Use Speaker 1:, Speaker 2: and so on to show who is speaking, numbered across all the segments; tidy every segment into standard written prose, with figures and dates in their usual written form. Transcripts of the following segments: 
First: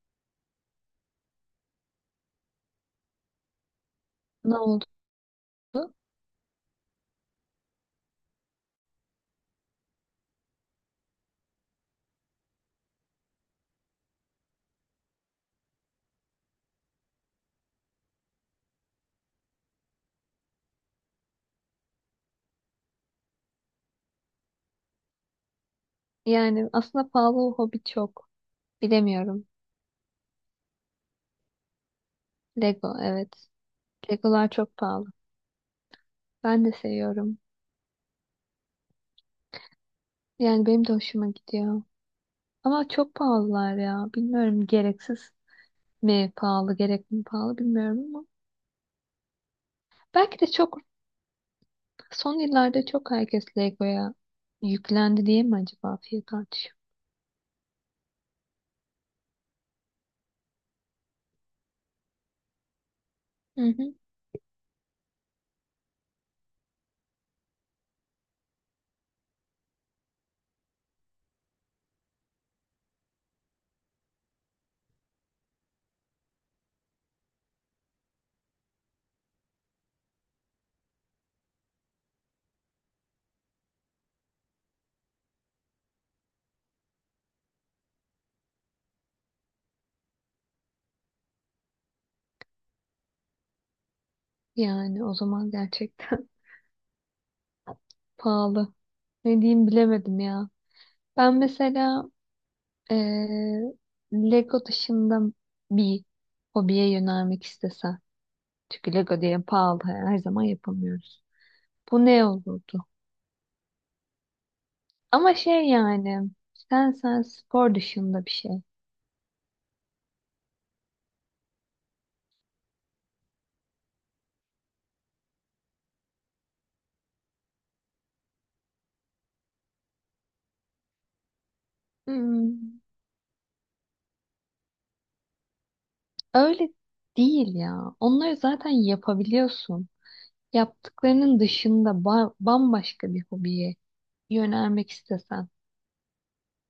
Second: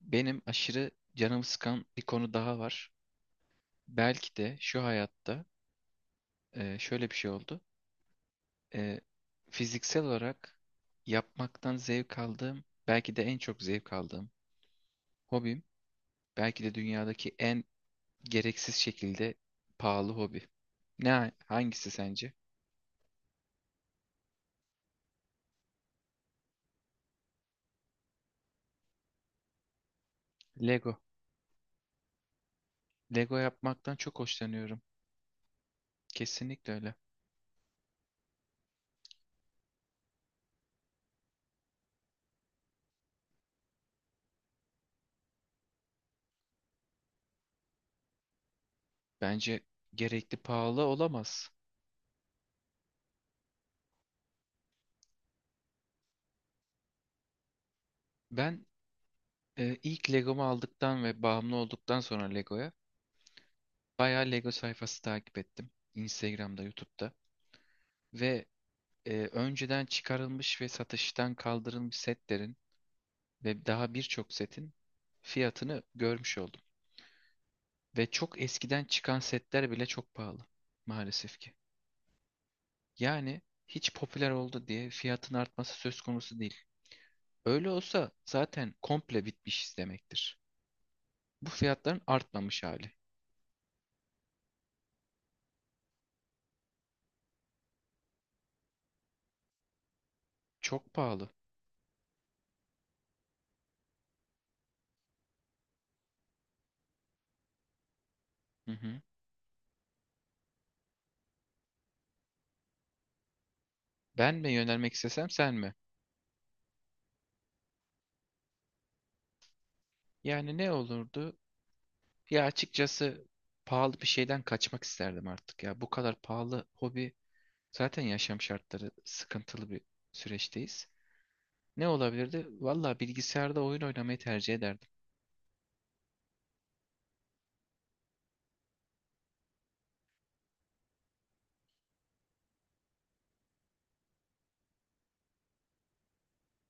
Speaker 1: Benim aşırı canımı sıkan bir konu daha var. Belki de
Speaker 2: Ne
Speaker 1: şu
Speaker 2: oldu?
Speaker 1: hayatta şöyle bir şey oldu. E, Fiziksel olarak yapmaktan zevk aldığım, belki de en çok zevk aldığım hobim, belki de dünyadaki en gereksiz şekilde pahalı hobi. Ne, hangisi sence?
Speaker 2: Yani aslında pahalı o hobi çok. Bilemiyorum.
Speaker 1: Lego.
Speaker 2: Lego
Speaker 1: Lego
Speaker 2: evet.
Speaker 1: yapmaktan çok
Speaker 2: Legolar çok
Speaker 1: hoşlanıyorum.
Speaker 2: pahalı. Ben
Speaker 1: Kesinlikle
Speaker 2: de
Speaker 1: öyle.
Speaker 2: seviyorum. Yani benim de hoşuma gidiyor. Ama çok pahalılar ya. Bilmiyorum gereksiz mi pahalı, gerekli mi pahalı bilmiyorum ama.
Speaker 1: Bence gerekli
Speaker 2: Belki de çok
Speaker 1: pahalı olamaz.
Speaker 2: son yıllarda çok herkes Lego'ya yüklendi diye mi acaba fiyat artışı?
Speaker 1: Ben ilk Legomu aldıktan ve bağımlı olduktan sonra Lego'ya
Speaker 2: Hı hı.
Speaker 1: bayağı Lego sayfası takip ettim. Instagram'da, YouTube'da. Ve önceden çıkarılmış ve satıştan kaldırılmış setlerin ve daha birçok setin fiyatını görmüş oldum. Ve çok eskiden çıkan setler bile çok pahalı maalesef ki. Yani hiç popüler oldu diye fiyatın artması söz konusu değil. Öyle olsa zaten komple bitmiş demektir. Bu fiyatların artmamış hali.
Speaker 2: Yani o zaman gerçekten pahalı. Ne diyeyim bilemedim ya.
Speaker 1: Çok pahalı.
Speaker 2: Ben mesela Ee, Lego dışında bir hobiye yönelmek istesen.
Speaker 1: Hı
Speaker 2: Çünkü
Speaker 1: hı.
Speaker 2: Lego diye pahalı her zaman yapamıyoruz. Bu ne olurdu?
Speaker 1: Ben mi yönelmek istesem
Speaker 2: Ama
Speaker 1: sen
Speaker 2: şey
Speaker 1: mi?
Speaker 2: yani sen spor dışında bir şey.
Speaker 1: Yani ne olurdu? Ya açıkçası pahalı bir şeyden kaçmak isterdim artık ya. Bu kadar pahalı hobi, zaten yaşam şartları sıkıntılı bir süreçteyiz. Ne olabilirdi?
Speaker 2: Hmm,
Speaker 1: Valla bilgisayarda oyun oynamayı tercih ederdim.
Speaker 2: öyle değil ya. Onları zaten yapabiliyorsun. Yaptıklarının dışında bambaşka bir hobiye yönelmek istesen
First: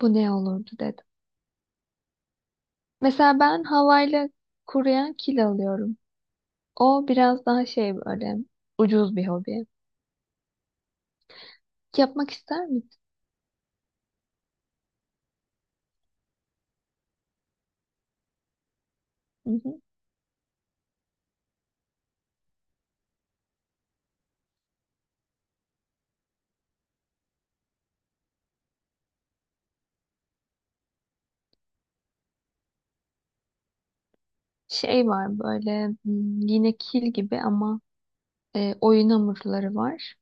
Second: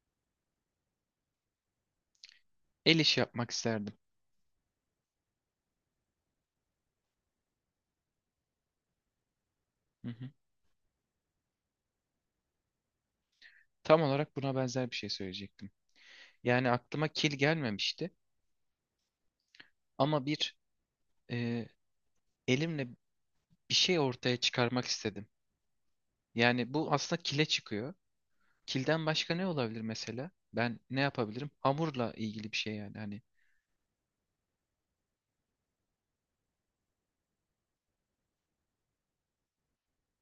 Speaker 2: bu ne olurdu dedim.
Speaker 1: El işi
Speaker 2: Mesela
Speaker 1: yapmak
Speaker 2: ben
Speaker 1: isterdim.
Speaker 2: havayla kuruyan kil alıyorum. O biraz daha şey böyle ucuz bir hobi.
Speaker 1: Hı hı.
Speaker 2: Yapmak ister misin?
Speaker 1: Tam olarak buna benzer bir şey söyleyecektim. Yani aklıma kil gelmemişti
Speaker 2: Hı hı.
Speaker 1: ama bir e, elimle bir şey ortaya çıkarmak istedim. Yani bu aslında kile çıkıyor. Kilden başka ne olabilir mesela? Ben ne yapabilirim? Hamurla ilgili bir şey yani. Hani
Speaker 2: Şey var böyle yine kil gibi ama oyun hamurları var.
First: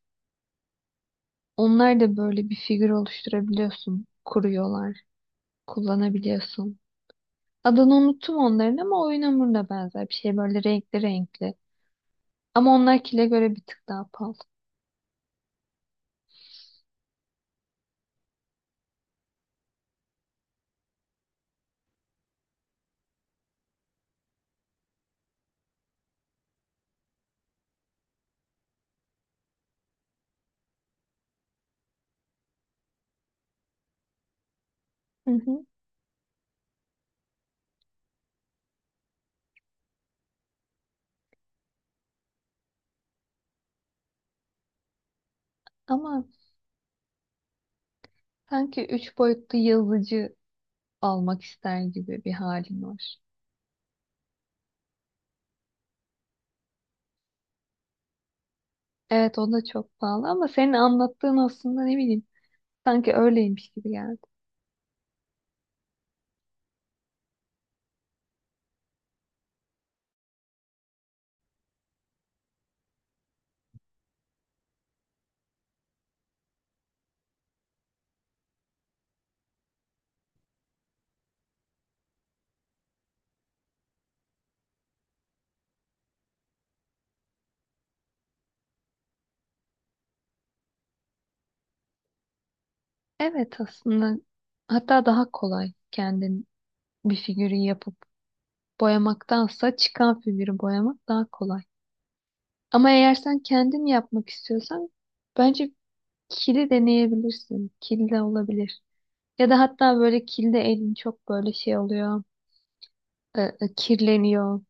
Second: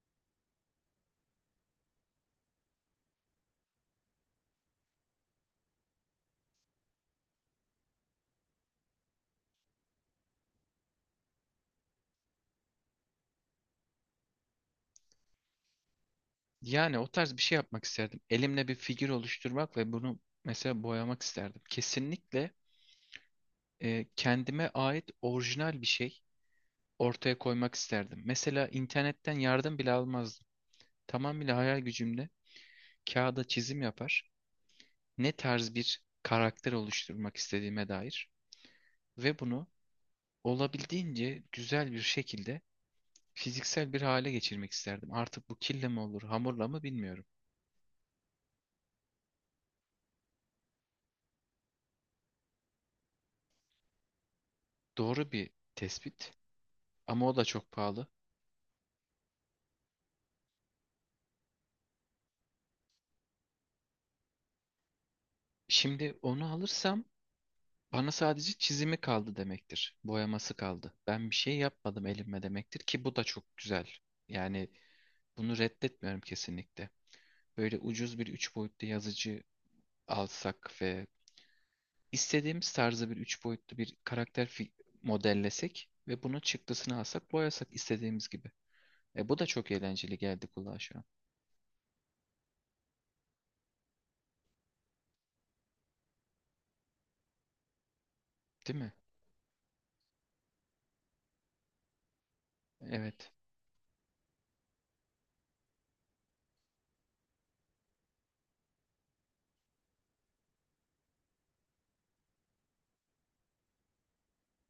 Speaker 2: Onlar da böyle bir figür oluşturabiliyorsun. Kuruyorlar. Kullanabiliyorsun. Adını unuttum onların ama oyun hamuruna benzer bir şey böyle renkli renkli. Ama onlar kile göre bir tık daha pahalı.
Speaker 1: yani o tarz bir şey yapmak isterdim. Elimle bir figür oluşturmak ve bunu mesela boyamak isterdim. Kesinlikle kendime ait orijinal bir şey ortaya koymak isterdim. Mesela internetten yardım bile almazdım. Tamamıyla hayal gücümle kağıda çizim yapar.
Speaker 2: Hı
Speaker 1: Ne
Speaker 2: hı.
Speaker 1: tarz bir karakter oluşturmak istediğime dair ve bunu olabildiğince güzel bir şekilde fiziksel bir hale geçirmek isterdim. Artık bu kille mi olur,
Speaker 2: Ama
Speaker 1: hamurla mı bilmiyorum.
Speaker 2: sanki üç boyutlu yazıcı almak ister gibi bir halin var.
Speaker 1: Doğru bir tespit ama o da çok pahalı.
Speaker 2: Evet o da çok pahalı ama senin anlattığın aslında ne bileyim sanki öyleymiş gibi geldi.
Speaker 1: Şimdi onu alırsam bana sadece çizimi kaldı demektir. Boyaması kaldı. Ben bir şey yapmadım elimle demektir ki bu da çok güzel. Yani bunu reddetmiyorum kesinlikle. Böyle ucuz bir üç boyutlu yazıcı alsak ve istediğimiz tarzda bir üç boyutlu bir karakter modellesek ve bunun çıktısını alsak boyasak istediğimiz gibi. E bu da çok eğlenceli geldi kulağa şu an.
Speaker 2: Evet aslında hatta daha kolay kendin bir figürü yapıp
Speaker 1: Değil mi?
Speaker 2: boyamaktansa çıkan figürü boyamak daha kolay. Ama eğer
Speaker 1: Evet.
Speaker 2: sen kendin yapmak istiyorsan bence kili deneyebilirsin. Kil de olabilir. Ya da hatta böyle kilde elin çok böyle şey oluyor. Kirleniyor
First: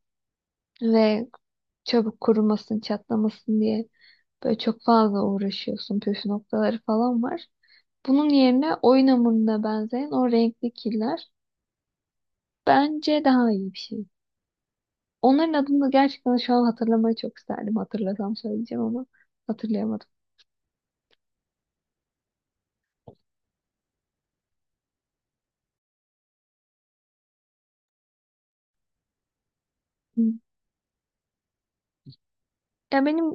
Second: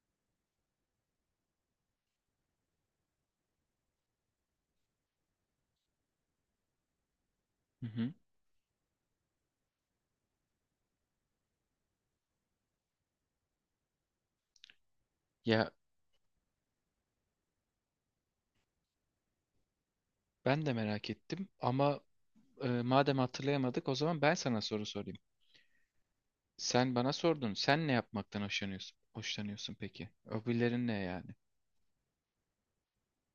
Speaker 2: ve çabuk kurumasın, çatlamasın diye böyle çok fazla uğraşıyorsun. Püf noktaları falan var.
Speaker 1: Hı hı.
Speaker 2: Bunun yerine oyun hamuruna benzeyen o renkli killer bence daha iyi bir şey. Onların
Speaker 1: Ya
Speaker 2: adını gerçekten şu an hatırlamayı çok isterdim. Hatırlasam söyleyeceğim ama hatırlayamadım.
Speaker 1: ben de merak ettim ama madem hatırlayamadık o zaman ben sana soru sorayım. Sen bana sordun. Sen ne yapmaktan hoşlanıyorsun? Hoşlanıyorsun peki.
Speaker 2: Hı.
Speaker 1: Hobilerin ne yani?
Speaker 2: Ya benim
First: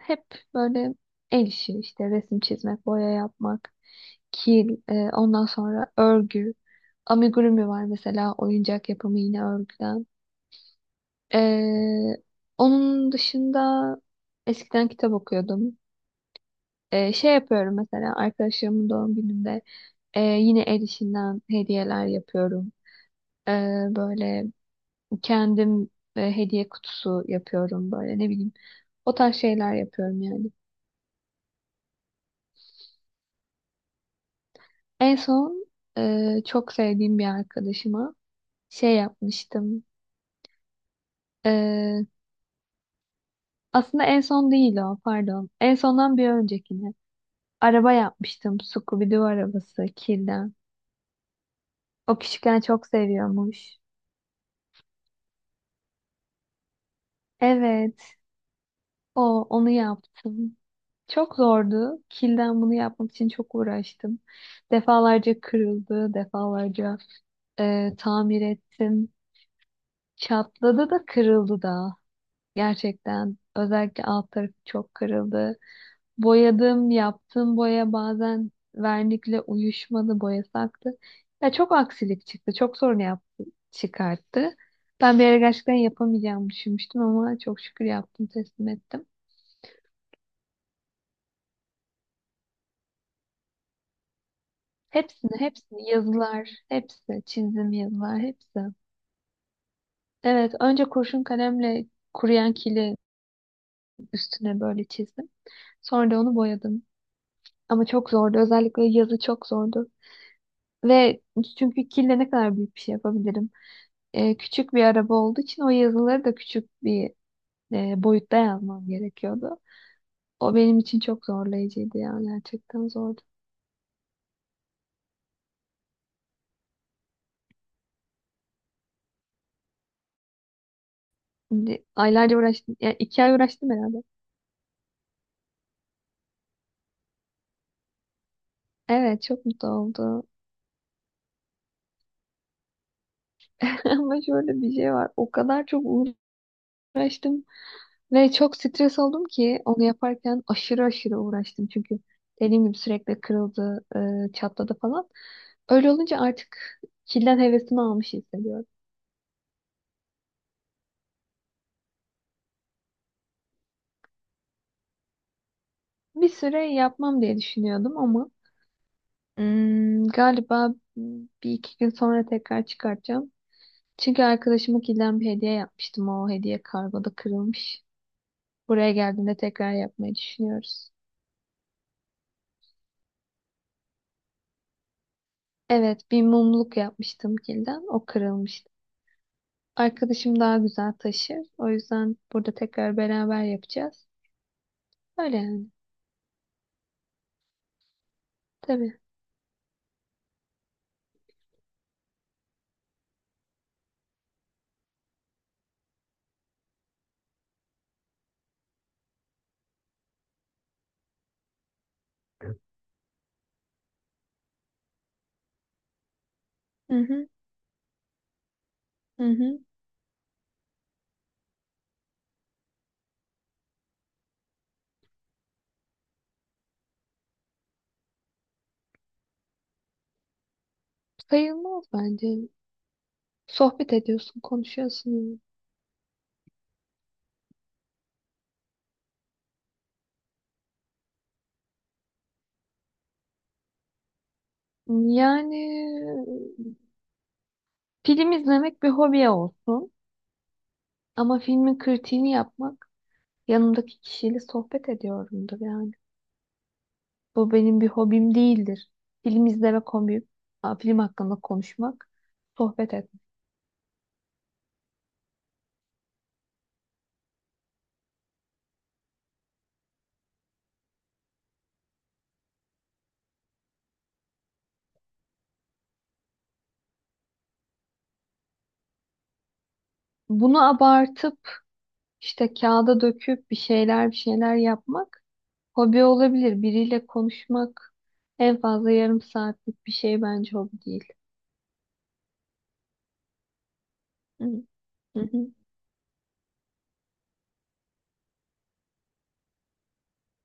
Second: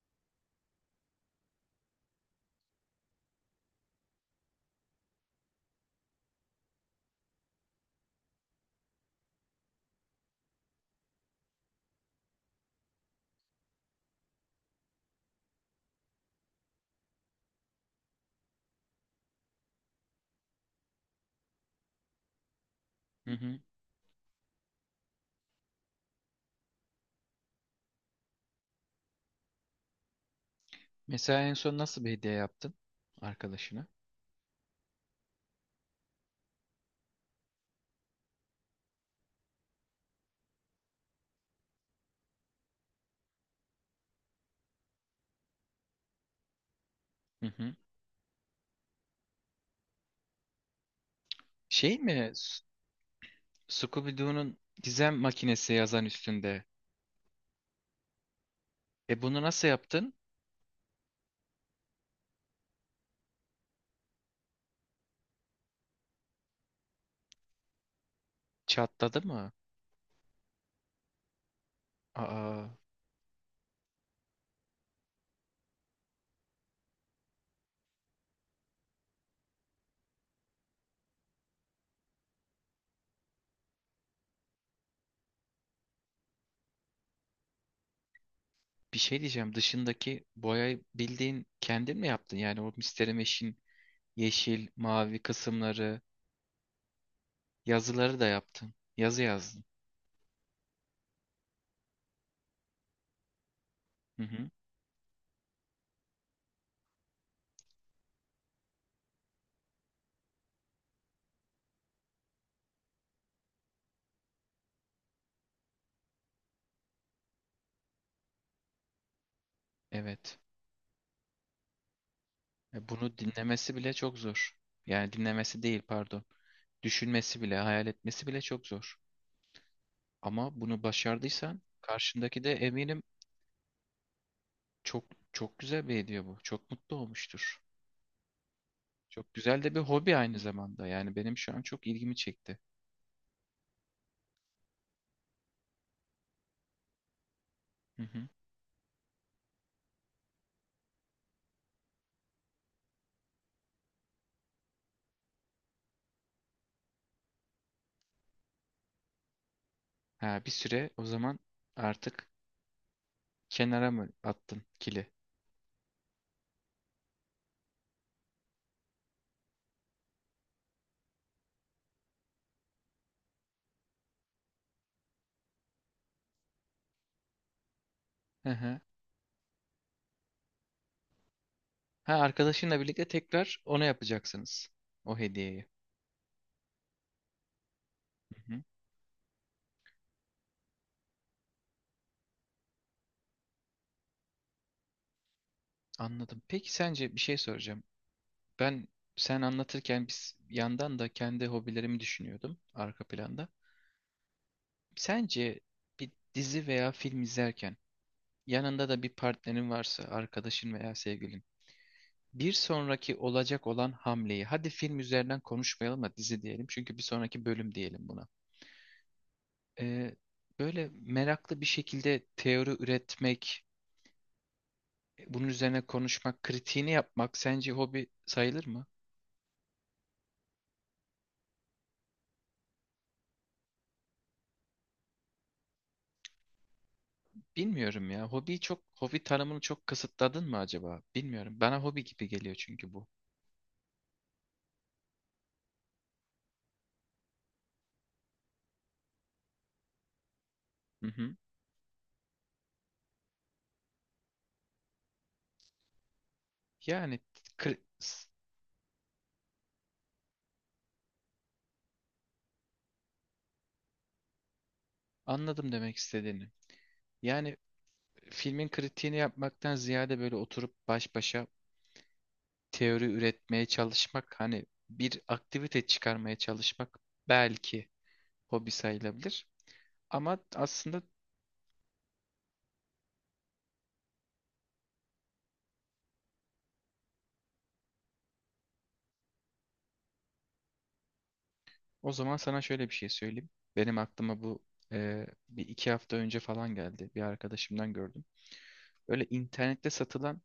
Speaker 2: hep böyle el işi işte resim çizmek, boya yapmak. Kil, ondan sonra örgü. Amigurumi var mesela oyuncak yapımı yine örgüden. E, onun dışında eskiden kitap okuyordum. Şey yapıyorum mesela arkadaşlarımın doğum gününde yine el işinden hediyeler yapıyorum.
Speaker 1: Hı
Speaker 2: E,
Speaker 1: hı.
Speaker 2: böyle kendim hediye kutusu yapıyorum böyle ne bileyim. O tarz şeyler yapıyorum yani.
Speaker 1: Mesela en son nasıl bir hediye yaptın arkadaşına?
Speaker 2: En son çok sevdiğim bir arkadaşıma şey yapmıştım. E, Aslında en son değil o, pardon. En sondan bir öncekini.
Speaker 1: Hı hı.
Speaker 2: Araba yapmıştım. Scooby-Doo arabası, kirden.
Speaker 1: Şey mi?
Speaker 2: O
Speaker 1: S-
Speaker 2: küçükken çok seviyormuş.
Speaker 1: Scooby-Doo'nun gizem makinesi yazan üstünde.
Speaker 2: Evet,
Speaker 1: E
Speaker 2: o,
Speaker 1: bunu nasıl
Speaker 2: onu
Speaker 1: yaptın?
Speaker 2: yaptım. Çok zordu. Kilden bunu yapmak için çok uğraştım. Defalarca kırıldı, defalarca tamir ettim.
Speaker 1: Çatladı mı?
Speaker 2: Çatladı da kırıldı da.
Speaker 1: Aa,
Speaker 2: Gerçekten. Özellikle alt tarafı çok kırıldı. Boyadım, yaptığım boya bazen vernikle uyuşmadı, boyası aktı. Ya çok aksilik çıktı, çok sorun yaptı, çıkarttı. Ben bir ara gerçekten yapamayacağımı düşünmüştüm ama çok şükür yaptım, teslim
Speaker 1: bir
Speaker 2: ettim.
Speaker 1: şey diyeceğim. Dışındaki boyayı bildiğin kendin mi yaptın? Yani o Mr. Mesh'in yeşil, mavi
Speaker 2: Hepsini, hepsini,
Speaker 1: kısımları,
Speaker 2: yazılar, hepsi, çizim
Speaker 1: yazıları
Speaker 2: yazılar,
Speaker 1: da
Speaker 2: hepsi.
Speaker 1: yaptın. Yazı yazdın.
Speaker 2: Evet, önce kurşun kalemle kuruyan kili
Speaker 1: Hı hı.
Speaker 2: üstüne böyle çizdim. Sonra da onu boyadım. Ama çok zordu, özellikle yazı çok zordu. Ve çünkü kille ne kadar büyük bir şey yapabilirim? Küçük bir araba olduğu için o yazıları da küçük bir boyutta yazmam gerekiyordu.
Speaker 1: Evet.
Speaker 2: O benim için çok zorlayıcıydı yani gerçekten
Speaker 1: Bunu
Speaker 2: zordu.
Speaker 1: dinlemesi bile çok zor. Yani dinlemesi değil pardon. Düşünmesi bile, hayal etmesi bile çok zor. Ama bunu başardıysan
Speaker 2: Şimdi aylarca
Speaker 1: karşındaki de
Speaker 2: uğraştım. Yani
Speaker 1: eminim
Speaker 2: iki ay uğraştım herhalde.
Speaker 1: çok çok güzel bir hediye bu. Çok mutlu olmuştur.
Speaker 2: Evet
Speaker 1: Çok
Speaker 2: çok
Speaker 1: güzel
Speaker 2: mutlu
Speaker 1: de bir hobi
Speaker 2: oldu.
Speaker 1: aynı zamanda. Yani benim şu an çok ilgimi çekti.
Speaker 2: Ama şöyle bir şey var. O kadar çok uğraştım
Speaker 1: Hı hı.
Speaker 2: ve çok stres oldum ki onu yaparken aşırı aşırı uğraştım. Çünkü dediğim gibi sürekli kırıldı, çatladı falan. Öyle olunca artık kilden hevesimi almış hissediyorum.
Speaker 1: Ha, bir süre o zaman artık kenara mı attın kili?
Speaker 2: Bir süre yapmam diye düşünüyordum ama galiba bir iki gün sonra tekrar çıkartacağım. Çünkü arkadaşıma kilden bir hediye yapmıştım. O hediye kargoda kırılmış.
Speaker 1: Hı hı.
Speaker 2: Buraya geldiğinde tekrar yapmayı düşünüyoruz.
Speaker 1: Ha, arkadaşınla birlikte tekrar ona yapacaksınız. O hediyeyi.
Speaker 2: Evet, bir mumluk yapmıştım kilden. O
Speaker 1: Hı hı.
Speaker 2: kırılmıştı. Arkadaşım daha güzel taşır. O yüzden burada tekrar beraber yapacağız. Öyle yani.
Speaker 1: Anladım. Peki sence bir şey soracağım. Ben
Speaker 2: Tabii.
Speaker 1: sen anlatırken biz yandan da kendi hobilerimi düşünüyordum arka planda. Sence bir dizi veya film izlerken yanında da bir partnerin varsa, arkadaşın veya sevgilin, bir sonraki olacak olan hamleyi, hadi film üzerinden konuşmayalım da dizi diyelim
Speaker 2: Hı
Speaker 1: çünkü bir
Speaker 2: hı,
Speaker 1: sonraki bölüm diyelim buna.
Speaker 2: hı hı.
Speaker 1: Ee, böyle meraklı bir şekilde teori üretmek, bunun üzerine konuşmak, kritiğini yapmak sence hobi sayılır mı?
Speaker 2: Sayılmaz bence. Sohbet ediyorsun, konuşuyorsun.
Speaker 1: Bilmiyorum ya. Hobi çok hobi tanımını çok kısıtladın mı acaba? Bilmiyorum. Bana hobi gibi geliyor çünkü bu.
Speaker 2: Yani film izlemek bir hobiye olsun.
Speaker 1: Hı hı.
Speaker 2: Ama filmin kritiğini yapmak yanımdaki kişiyle sohbet ediyorumdur yani.
Speaker 1: Yani
Speaker 2: Bu
Speaker 1: kri-
Speaker 2: benim bir
Speaker 1: s-
Speaker 2: hobim değildir. Film izlemek hobim, film hakkında konuşmak, sohbet etmek.
Speaker 1: anladım demek istediğini. Yani filmin kritiğini yapmaktan ziyade böyle oturup baş başa teori üretmeye çalışmak, hani bir aktivite çıkarmaya çalışmak belki hobi sayılabilir. Ama
Speaker 2: Bunu
Speaker 1: aslında
Speaker 2: abartıp işte kağıda döküp bir şeyler yapmak hobi olabilir. Biriyle konuşmak en fazla yarım saatlik bir şey bence hobi değil.
Speaker 1: o zaman sana şöyle bir şey söyleyeyim. Benim aklıma
Speaker 2: Hı
Speaker 1: bu
Speaker 2: hı. Hı.
Speaker 1: bir iki hafta önce falan geldi. Bir arkadaşımdan gördüm. Öyle internette satılan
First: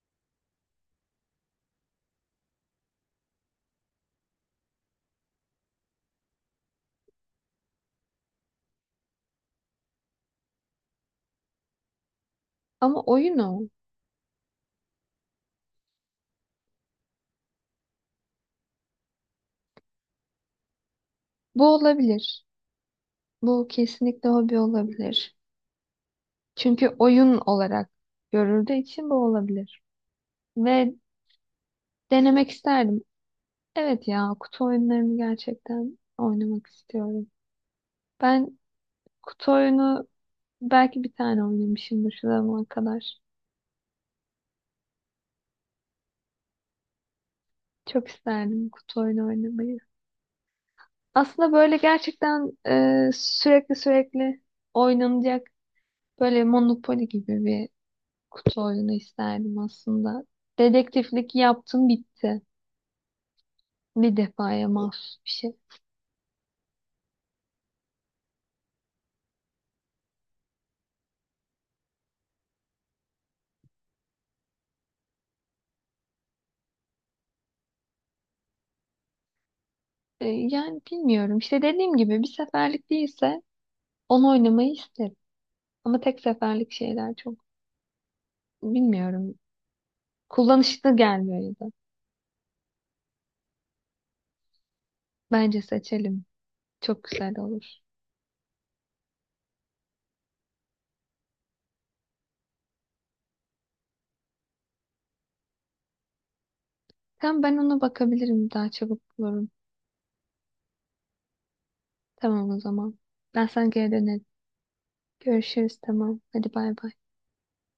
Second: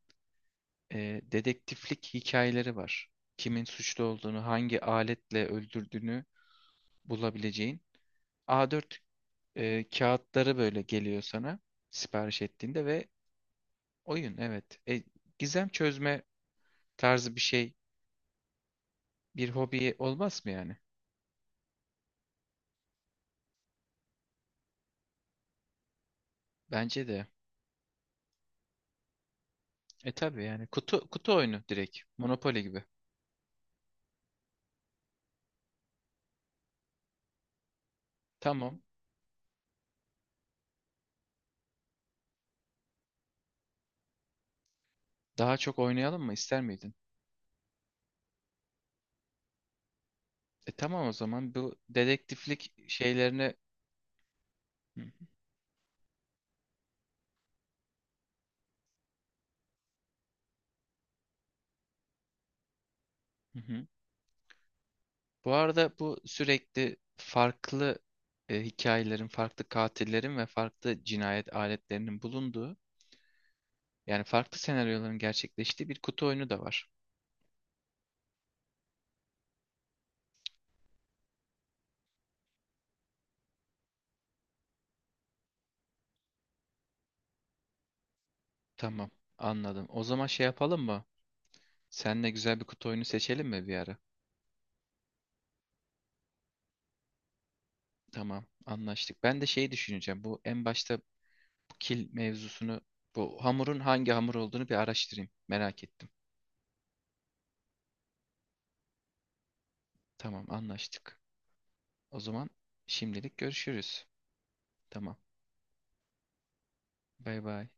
Speaker 1: dedektiflik hikayeleri var. Kimin suçlu olduğunu, hangi aletle öldürdüğünü bulabileceğin. A4 kağıtları böyle geliyor sana sipariş ettiğinde
Speaker 2: Ama
Speaker 1: ve
Speaker 2: oyun o.
Speaker 1: oyun evet. Gizem çözme tarzı bir şey bir hobi olmaz mı yani?
Speaker 2: Bu olabilir. Bu kesinlikle hobi olabilir. Çünkü
Speaker 1: Bence de.
Speaker 2: oyun olarak görüldüğü için bu olabilir.
Speaker 1: E tabii yani
Speaker 2: Ve
Speaker 1: kutu oyunu direkt.
Speaker 2: denemek
Speaker 1: Monopoly gibi.
Speaker 2: isterdim. Evet ya kutu oyunlarını gerçekten oynamak istiyorum. Ben
Speaker 1: Tamam.
Speaker 2: kutu oyunu belki bir tane oynamışımdır şu zamana kadar.
Speaker 1: Daha çok oynayalım mı ister miydin?
Speaker 2: Çok isterdim kutu oyunu oynamayı.
Speaker 1: E tamam o
Speaker 2: Aslında
Speaker 1: zaman bu
Speaker 2: böyle gerçekten
Speaker 1: dedektiflik şeylerine
Speaker 2: sürekli oynanacak böyle Monopoly gibi bir kutu oyunu isterdim aslında. Dedektiflik yaptım bitti. Bir defaya mahsus bir
Speaker 1: Bu
Speaker 2: şey.
Speaker 1: arada bu sürekli farklı hikayelerin, farklı katillerin ve farklı cinayet aletlerinin bulunduğu, yani farklı senaryoların gerçekleştiği bir kutu oyunu da var.
Speaker 2: Yani bilmiyorum. İşte dediğim gibi bir seferlik değilse onu oynamayı isterim. Ama tek seferlik şeyler çok
Speaker 1: Tamam,
Speaker 2: bilmiyorum.
Speaker 1: anladım. O zaman şey yapalım
Speaker 2: Kullanışlı
Speaker 1: mı?
Speaker 2: gelmiyor ya da.
Speaker 1: Seninle güzel bir kutu oyunu seçelim mi bir ara?
Speaker 2: Bence seçelim. Çok güzel olur.
Speaker 1: Tamam, anlaştık. Ben de şeyi düşüneceğim. Bu en başta bu kil mevzusunu, bu hamurun hangi hamur olduğunu bir araştırayım. Merak ettim.
Speaker 2: Tamam ben ona bakabilirim. Daha çabuk bulurum.
Speaker 1: Tamam, anlaştık. O zaman
Speaker 2: Tamam o zaman.
Speaker 1: şimdilik
Speaker 2: Ben sana geri
Speaker 1: görüşürüz.
Speaker 2: dönerim.
Speaker 1: Tamam,
Speaker 2: Görüşürüz tamam. Hadi bay bay.
Speaker 1: bay bay.